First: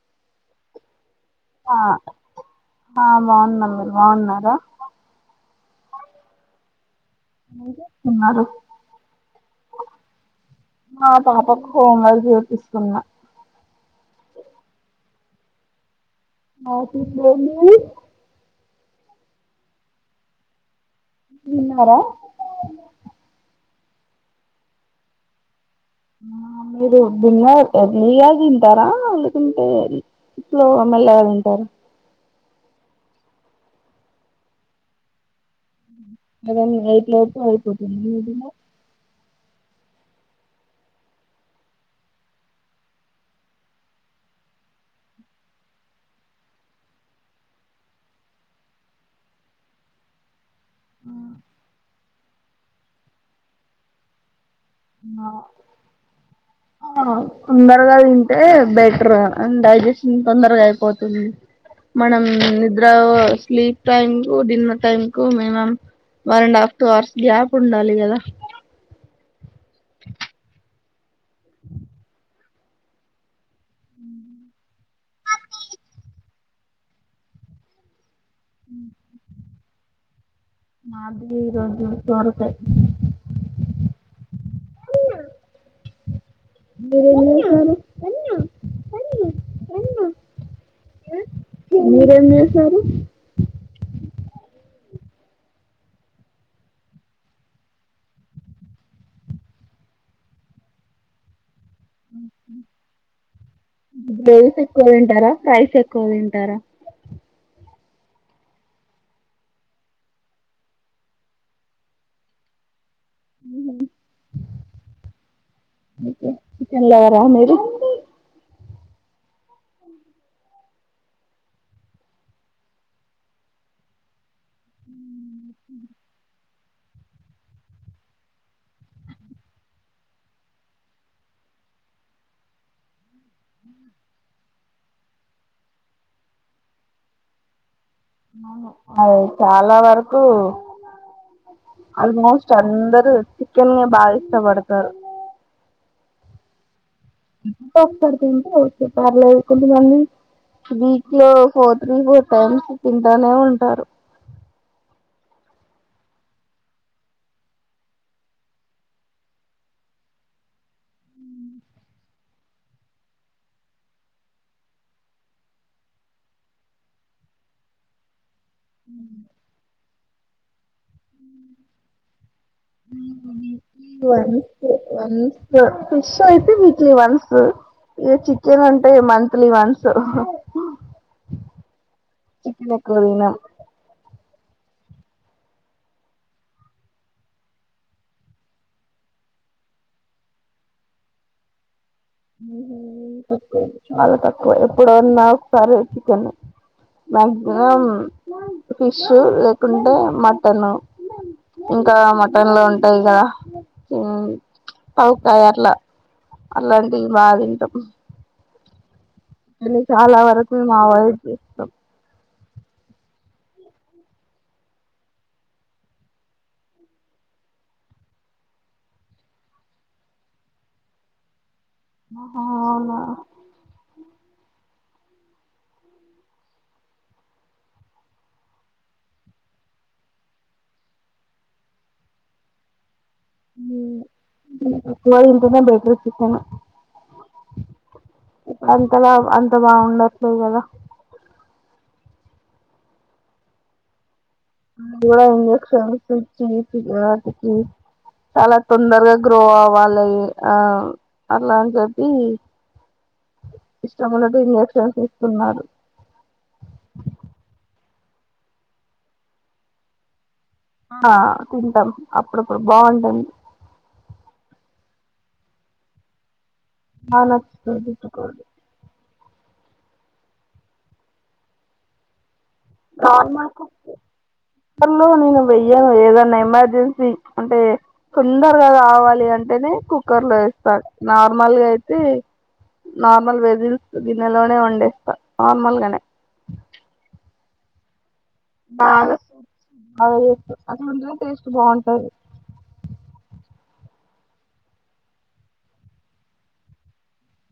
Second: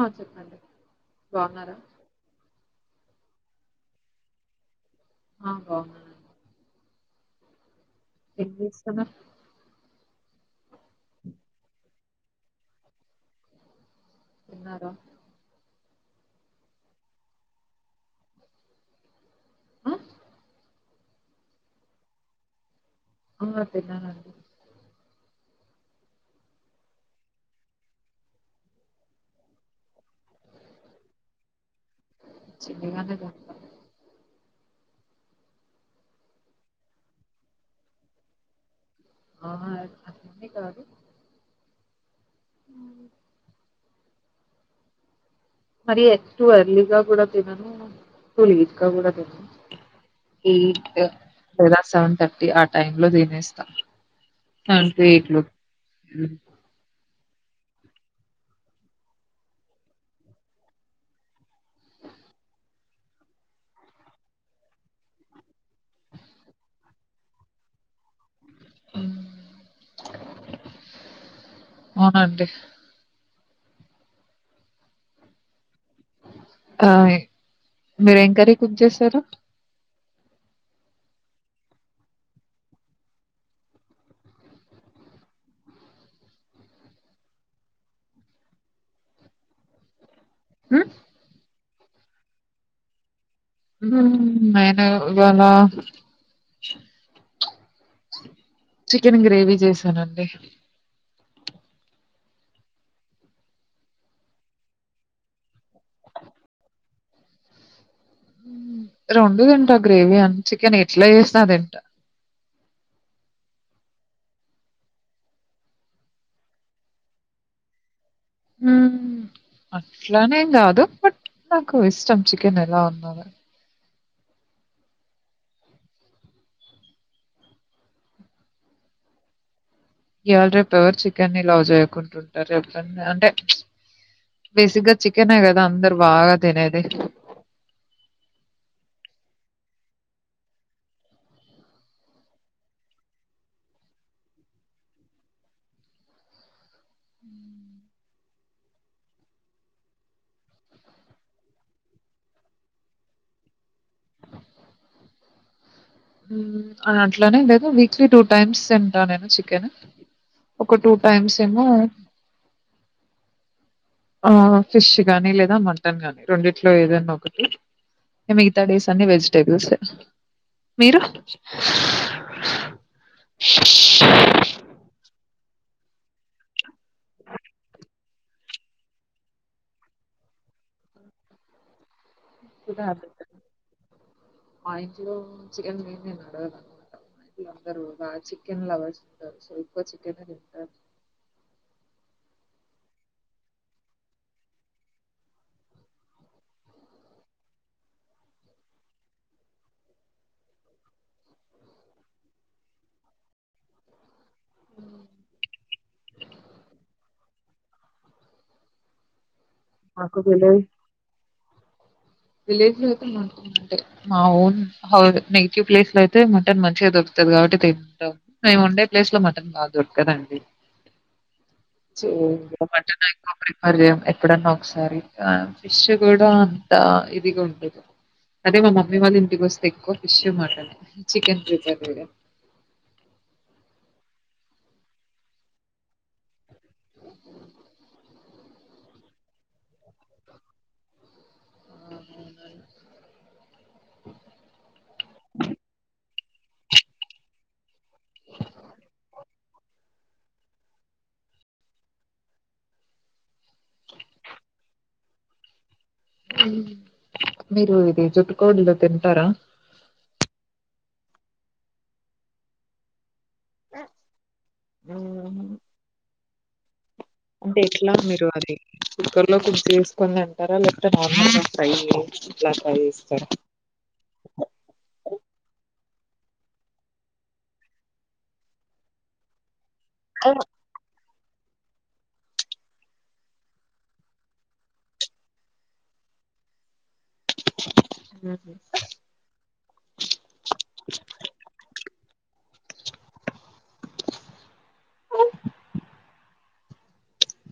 ఆ చెప్పండి ఆ బాగున్నారా ఆ బాగున్నాం మీరు బాగున్నారా అహో అయితే ఎగ్ చూస్తున్న హా పాపకు హోం వర్క్ చూపిస్తున్న తిన్నారా ఆఫీసులో ఏం చేయాలి ఆ! విన్నారా [unintelligible] ఆ మీరు బింగ బి గా తింటారా లేకుంటే స్లో మెల్లగా తింటారా చిన్నగానే తింటం మదన్ ఎయిట్ క్లాకు వెళపోతుది మీదిన్న ఆ కానీ కాదు అ మరి ఎక్ టూ ఎర్లీగా కూడా తినను టూ లీట్ గా కూడా తినను ఎయిట్ లేదా సెవెన్ థర్టీ ఆ టైం లో తినేస్తా రేట్లు తొందరగా తింటే బెటర్ అం డైజెషన్ తొందరగా అయిపోతుంది మనం నిద్ర ఓ స్లీప్ టైం కు డిన్నర్ టైమ్ కు minimum one and half two hours gap ఉండాలి గద అవున అండి ఆ మీరు ఏం కరీ కుక్ చేసారు అదివి ఇరోజ ద వరత [inaudible] హ్మ్. మీరేం చేశారు నేనవాలా చికెన్ గ్రేవీ చేసానండి గ్రేవీస్ ఎక్కువ తింటారా ఫ్రైస్ ఎక్కువ తింటారా రెండు తింటా గ్రేవీ అని చికెన్ ఎట్లా చేసిన తింట [inaudible] చకన్లాార మీరు అట్లానేం కాదు బట్ నాకు ఇష్టం చికెన్ ఎలా ఉన్న ఇవాళ రేపు ఎవరు చికెన్ని లవ్ చేయకుంటుంటారు చెప్పండి అంటే చ బేసిగ్గా చికెనే కదా అందరూ బాగా తినేది అవు చాలా వరకు ఆల్మోస్ట్ అందరూ చికెన్ బాగా ఇష్టపడతారు పార్లే కొంతమంది వీక్ లో ఫోర్ త్రీ ఫోర్ టైమ్స్ తింటానే ఉంటారు అట్లానే లేదు వీక్లీ టూ టైమ్స్ తింటా నేను చికెన్ ఒక టూ టైమ్స్ ఏమో [unintelligible] ఆ ఫిష్ గానీ లేదా మటన్ గానీ రెండిట్లో ఏదన్నా ఒకటి ఇ మిగతా డేస్ అన్ని వెజిటేబుల్సే మీరు వన్స్ వన్స్ ఫిష్ అయితే వీక్లీ వన్స్ ఇగా చికెన్ అంటే మంత్లీ వన్స్ చికెన్ ఎక్కువ తినం మా ఇంట్లో చికెన్ లేనిది నడవదు ఇంట్లో అందరూ చికెన్ లవర్స్ ఉన్నారు సో ఎక్కువ చికెన్ తింటారు [inaudible] తక్కువ చాలా తక్కువ ఎప్పుడన్నా ఒకసారి చికెన్ మ్యాక్సిమం ఫిష్ లేకుంటే మటను ఇంకా మటన్ లో ఉంటాయి కదా పవుకాయ అట్లా అలాంటి బాగా తింటాం అన్ని చాలా మాకు వరకు విలేజ్ మా వాయ్ చేస్తాం విలేజ్ లో అయితే మా ఓన్ హౌస్ నెగిటివ్ ప్లేస్ లో అయితే మటన్ మంచిగా దొరుకుతాది కాబట్టి తింటాం మేము ఉండే ప్లేస్ లో మటన్ బాగా దొరకదండి [inaudible] సో అవునా మటన్ ఎక్కువ ప్రిఫర్ చెయ్యం ఎప్పుడన్నా ఒకసారి ఫిష్ కూడా అంత ఇదిగా ఉండదు అదే మా మమ్మీ వాళ్ళు ఇంటికి వస్తే ఎక్కువ ఫిష్ మటన్ చికెన్ ప్రిఫర్ చెయ్యం ఉ తక్కువ తింటేనే బెటర్ చికెన్ ఇప్పుడ అంతలా అంత బాగుండట్లేదు కదా ఇంజక్షన్స్ ఇచ్చి వాటికి చాలా తొందరగా గ్రో అవ్వాలి ఆ అట్లాని చెప్పి ఇష్టమున్నట్టు ఇంజక్షన్స్ ఇస్తున్నారు మీరు ఇది జుట్టు కోళ్లు తింటారా ఆ తింటాం అప్పుడప్పుడు బాగుంటుంది [inaudible] బా అంటే నచ్చుతుంది ఎట్లా మీరు చిక్కుడు. అది కుక్కర్ లో కుక్ చేసుకొని తింటారా లేకపోతే నార్మల్గా ఫ్రైయి నార్మల్గా కుక్కర్ లో నేను వెయ్య ఏదన్నా ఎమర్జెన్సీ అంటే తొందరగా కావాలి అంటేనే కుక్కర్ ఆ! లో ఎస్తారు నార్మల్గా అయితే నార్మల్ వెజిల్స్ గిన్నెలోనే వండేస్తా నార్మల్గానే చిక్ చిక్. బాగా బాగా అది ఉంటానే టేస్ట్ బాగుంటాది. ఆ. ఉ.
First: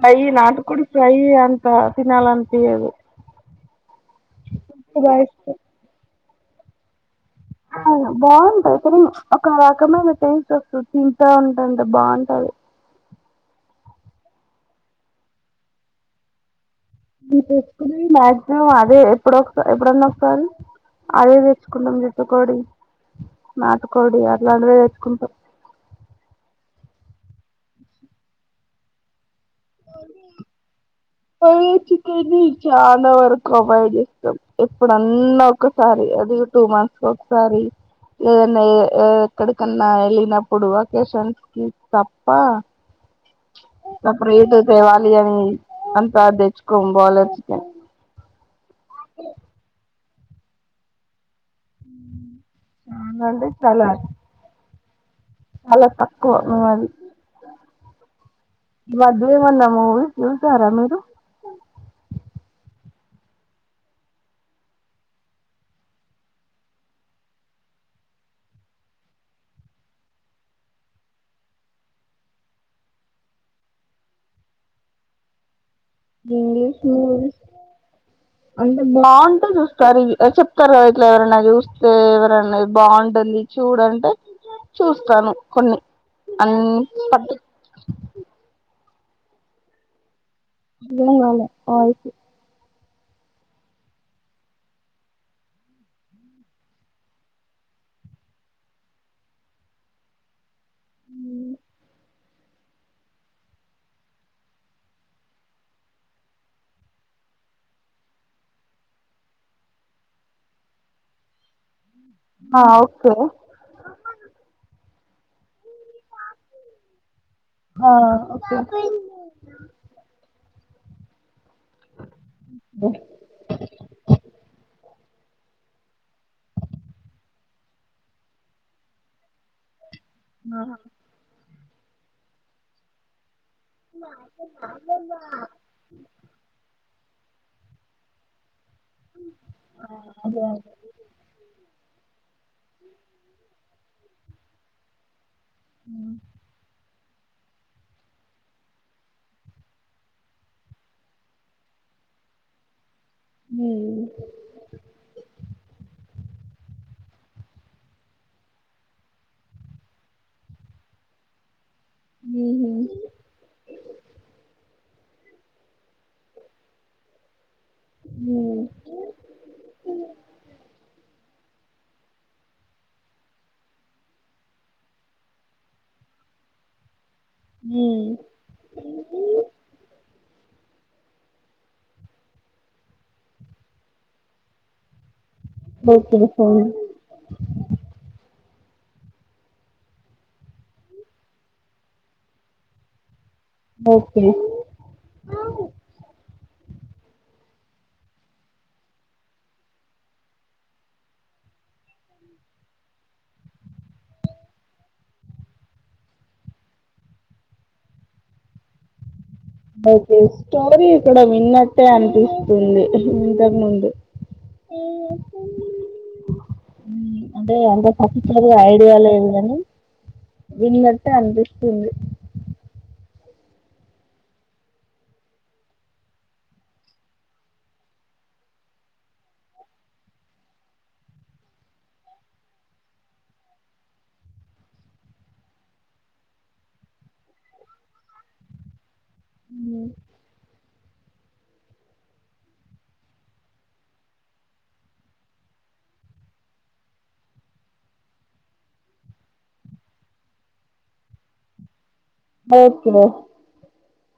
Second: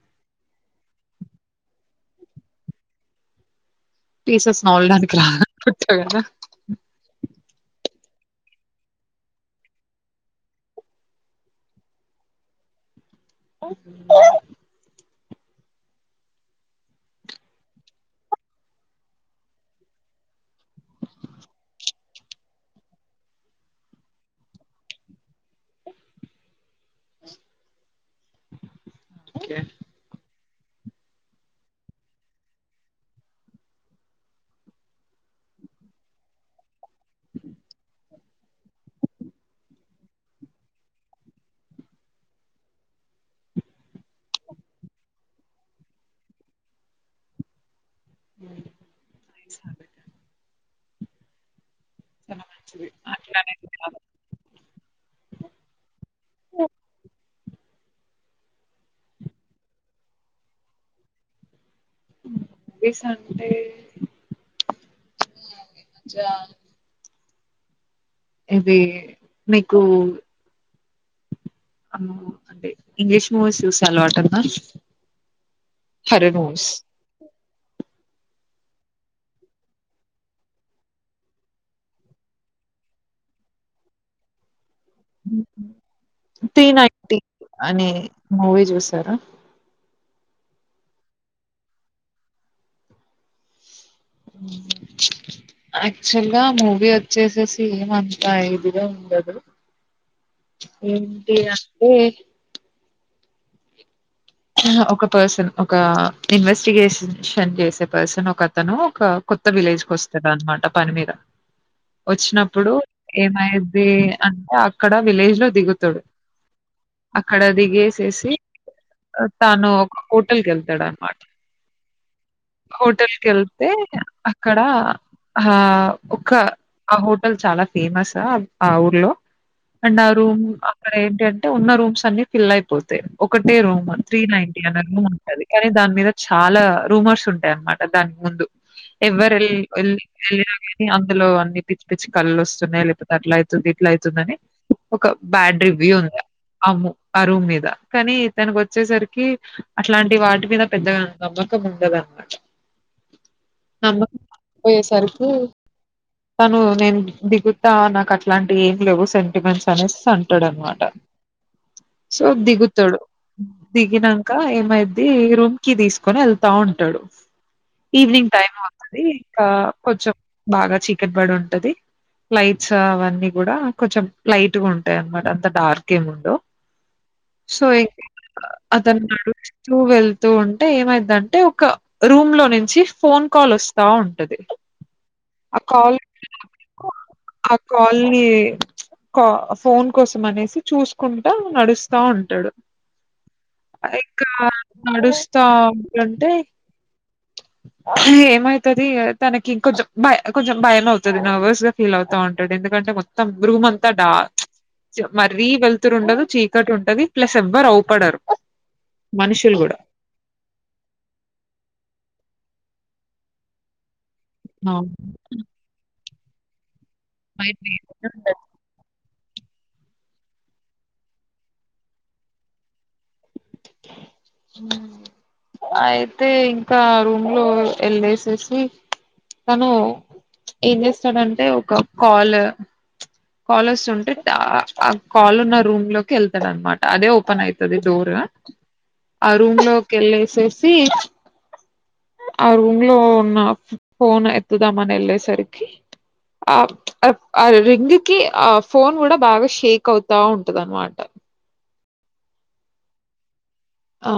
ఫ్రై నాటుకోడి ఫ్రై అంత తినాలి అనిపియదు. పీసస్ నౌల్డాక్లా [unintelligible] బాగుంటాది కని చ్ ఒక రకమైన టేస్ట్ వస్తది తింటా ఉంటాంటే బాగుంటాది. మిమ్ తెచ్చుకునేది మాక్సిమం అదే ఎప్పుడో ఒక ఎప్పుడన్నా ఒకసారి అదే తెచ్చుకుంటం జుట్టుకోడి, నాటుకోడి అట్లాంటివే తెచ్చుకుంటం ఓకే. ఏ ఫైయి చికెన్ని చాలా వరకు అవాయిడ్ చేస్తం ఎప్పుడన్నా ఒకసారి అది టు మంత్స్ ఒకసారి ఎదన్నా ఎక్కడికన్నా ఎళ్ళినప్పుడు వకేషన్స్ కి తప్ప సపరేటు తేవాలి అని అంత తెచ్చుకోమ్ బాలర్ చికెన్ నైస్ అండి. చాలా మంచిది మాకంటే అట్లానే కాదు. సలార్ చాలా తక్కువ మాది మధు ఏమన్నా మూవీ చూసారా మీరు ఏసండే అ ఇది మికు అంటే ఇంగ్లీష్ మూవీస్ చూసే అలవాటు ఉందా హర్రర్ మూవీస్ ఇంగ్లీష్ మూవీస్ అంటే బాగుంటే చూస్తారు చెప్తారు ఇట్లా ఎవరన్న చూస్తే ఎవరనా బాగుంటుంది ఈ చూడంటే చూస్తాను కొన్ని త్రీ అన్ని నైటీ పట్టు అనే మూవీ చూసారా ఇప్పుడేం కాలే ఆ [unintelligible] అ యాక్చువల్ గా మూవీ వచ్చేసేసి ఏమంతా ఇదిగా ఉండదు. ఏంటి అంటే ఆహా ఒక పర్సన్ ఒక ఇన్వెస్టిగేషన్షన్ చేసే పర్సన్ ఒక అతను ఒక కొ కొత్త విలేజ్ కొస్తరాన్మాట పని మీద అ వచ్చినప్పుడు ఏమైది అంటే అక్కడ విలేజ్ లో దిగుతడు అక్కడ ఆ దిగేసేసి ఓకే అదే ఆహ్, తాను ఒక హోటల్కెళ్తాడు అన్మాట హోటెల్కెళ్తే అక్కడ ఆ ఒక ఆ హోటల్ చాలా ఫేమసు ఆ ఊర్లో అండ్ ఆ రూమ్ అక్కడ ఏంటంటే ఉన్న రూమ్స్ అన్ని ఫిల్ అయిపోతాయి ఒకటే రూమ్ త్రీ నైంటీ అనే ఉంటది కనీ దాని మీద చాలా రూమర్స్ ఉంటయి అన్మాట దానికి ముందు ఎవరు అదే వెళ్ళినా కానీ అందులో అన్ని పిచ్చి పిచ్చి కళ్ళలు వస్తున్నాయి లేకపోతే అట్లా అయితుంది అయితుందనీ ఒక బ్యాడ్ రివ్యూ ఉంది అ ఆ రూమ్ మీద కానీ తనకి వ చ్చేసరికి అట్లాంటి వాటి మీద పెద్దగా నమ్మకం ఉండద అన్నమాట అమ పోయ సరుకు తను నేను దిగుతా నాకు అట్లాంటి ఏం లేవు సెంటిమెంట్స్ అనేసి అంటాడు అనమాట సో దిగుతాడు దిగినాక ఏమైది ఈ రూమ్ కీ తీసుకొని వెళ్తా ఉంటాడు ఈవినింగ్ టైమ్ అవుతుంది ఇంకా కొంచెం బాగా చీకటిబడి ఉంటది లైట్స్ అవన్నీ కూడా కొంచెం లైట్గా ఉంటాయి అన్నమాట అంత డార్క్ ఏమిండవు సో [unintelligible] వెళ్తు ఉ అంటే ఏమైయిదంటే ఒక రూమ్ లో నుంచి ఫోన్ కాల్ వస్తా ఉంటది ఆ ఓకే కాలనీ ఫైన్ ఆ కాలనీ కా ఫోన్ కోసం అనేసి చూసుకుంటా నడుస్తా ఉంటాడు ఓకే ఇంకా నడుస్తా ఉంటే ఏమైతది తనకింకొంచెం భ కొంచెం భయం అవుతుంది నర్వస్ గా ఫీల్ అవుతా ఉంటడు ఎందుకంటే మొత్తం రూమ్ అంతా డా మరీ వెళ్తురు ఉండదు చీకటి ఉంటది ప్లస్ ఎవ్వరు అవుపడరు మనుషులు కూడా ఓకే స్టోరీ ఇక్కడ విన్నట్టే అనిపిస్తుంది ఇంతకు ముందు అ అంటే అంత ఖచ్చితంగా ఐడియాల ఏ వినటే అనిపిస్తుంది హ్మ్ అయితే ఇంకా రూమ్ లో వెళ్ళేసేసి తను ఏం చేస్తాడంటే ఒక కాల్ కాల్ వస్తుంటే ఆ కాల్ ఉన్న రూమ్ లోకి వెళ్తాడనమాట అదే ఓపెన్ అయితది డోర్ అ రమ్ంలోకెళ్ళసేసి ఆ రూమ్లో ఉన్నా ఫోన్ ఎత్తుదామానీ నెలే సరికి ఆ ఆ రింగ్ కి ఆ ఫోన్ కూడా బాగా షేక్ అవుతా ఉంటది అనమాట ఓకే బ ఆ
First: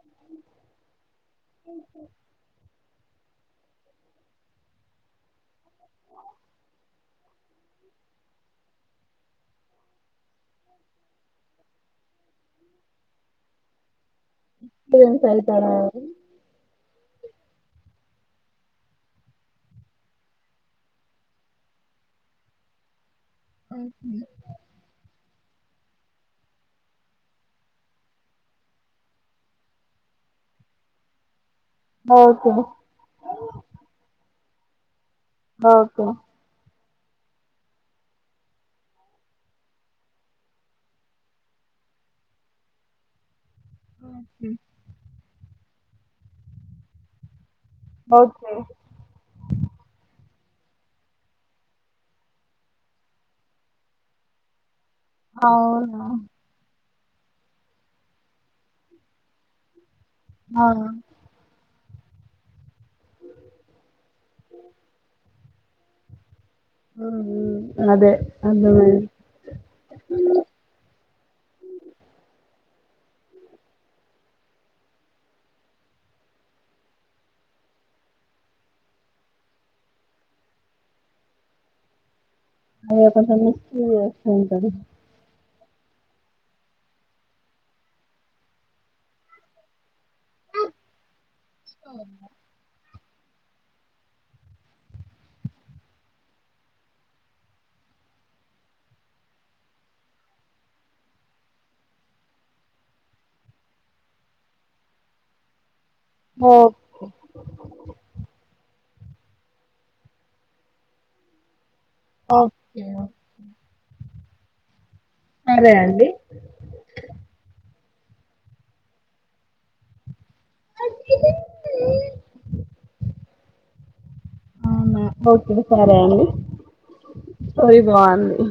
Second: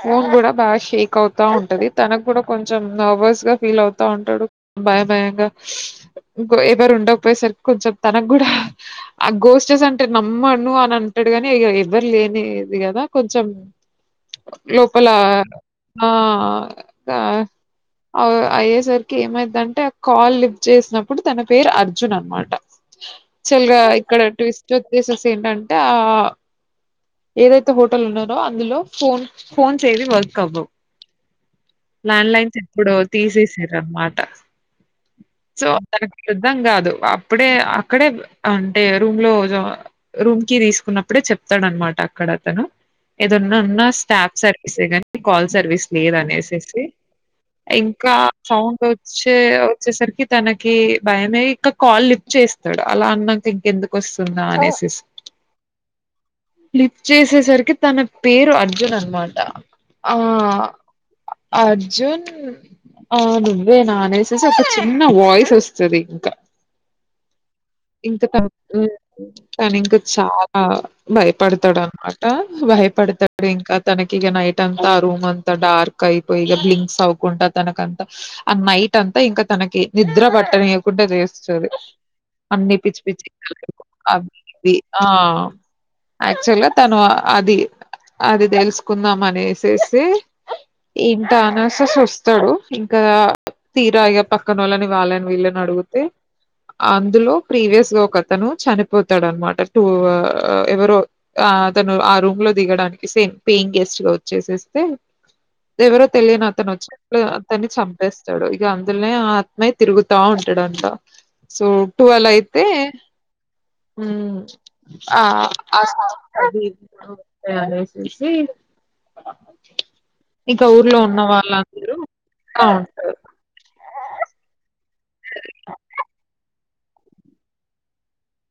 ఫోన్ కూడా బాగా షేక్ అవుతా ఉంటది తనకు కూడా కొంచం కొంచెం నర్వస్ గా ఫీల్ అవుతా ఉంటాడు భయ భయంగా ఇంకో ఎవరు ఉండకపోయే సరి కొంచెం తనకు కూడా ఆ గోస్టెస్ అంటే నమ్మను అని అంటాడు కానీ ఎవ్వరు లేని కదా కొంచెం లోపల ఎక్స్పీరియన్స్ అయితాడా ఆ అయ్యేసరికి ఏమైతుంటే కాల్ లిఫ్ట్ చేసినప్పుడు తన పేరు అర్జున్ అనమాట చెయగా ఇక్కడ ట్విస్ట్ ఏంటంటే ఏదైతే హోటల్ ఉన్నారో అందులో ఫోన్ పోన్ ఎవి వర్క్ అవవు ల్యాండ్ ఓకే లైన్స్ ఎప్పుడో తీసేసారు అన్నమాట సో ఓకే తన యూధం కాదు అప్పుడే అక్కడే అంటే రూమ్ లో రూమ్ కి తీసుకున్నప్పుడే చెప్తాడ అనమాట అక్కడతను ఏదన్న ఉన్న స్టాఫ్ సర్వీసే కాని కాల్ సర్వీస్ లేదు అనేససి ఇంకా ఓకే సౌండ్ వచ్చే వచ్చేసరికి తనకి భయమే ఇంకా కాల్ లిప్ చేస్తాడు అలా అన్నాక ఇంకెందుకు వస్తుందా అనేసి అవును లిఫ్ట్ చేసేసరికి తన పేరు అర్జున్ అనమాట ఆహ్ ఆ అ అర్జున్ ఆ నువ్వే నా అనేసేసి ఒక చిన్న వాయిస్ వస్తది ఇంక ఆ ఇంక త హ్ తను ఇంక చాలా భయపడతాడు అనమాట భయపడతాడు ఇంకా తనకి ఇగ నైట్ అంతా ఆ రూమ్ అంతా డార్క్ అయిపోయి ఇగ బ్లింక్స్ అవుకుంట తనకంతా అ నైట్ అంతా ఇంకా తనకి నిద్ర బట్టనియకుండా చేస్తది అన్ని పిచ్చి అదే పిచ్చి కొంచెం కలలు మిస్యూజ్ చేస్తూ అవ్వి ఉంటాడు ఇవ్వీ ఆ యాక్చువల్ గా తను అది అది తెలుసుకుందాం అనేసేసి ఇంకా అనాసస్ వస్తడు కా తీరా ఇగా పక్కనోళ్ళని వాళ్ళని వీళ్ళని అడిగితే అందులో ప్రీవియస్గా ఒక అతను చనిపోతాడనమాట టూ ఆ ఎవరో అతను ఆ రూమ్ లో దిగడానికి సేమ్ పేయింగ్ గెస్ట్ గా వచ్చేసేస్తే ఎవరో తెలియని ఓ అతను వచ్చి అతన్ని చంపేస్తాడు అందులే ఆత్మయ్ తిరుగుతా ఉంటడంట సో ట్వెల్వ్ అయితే ఓకే హ్మ్ సరే ఆ సౌ అండి ఓస్తాయి అనేసి ఇక ఊర్లో ఉన్న వాళ్ళందరూ బావుంటారు అవునా ఓకే సరే అండి స్టోరి బాగుంది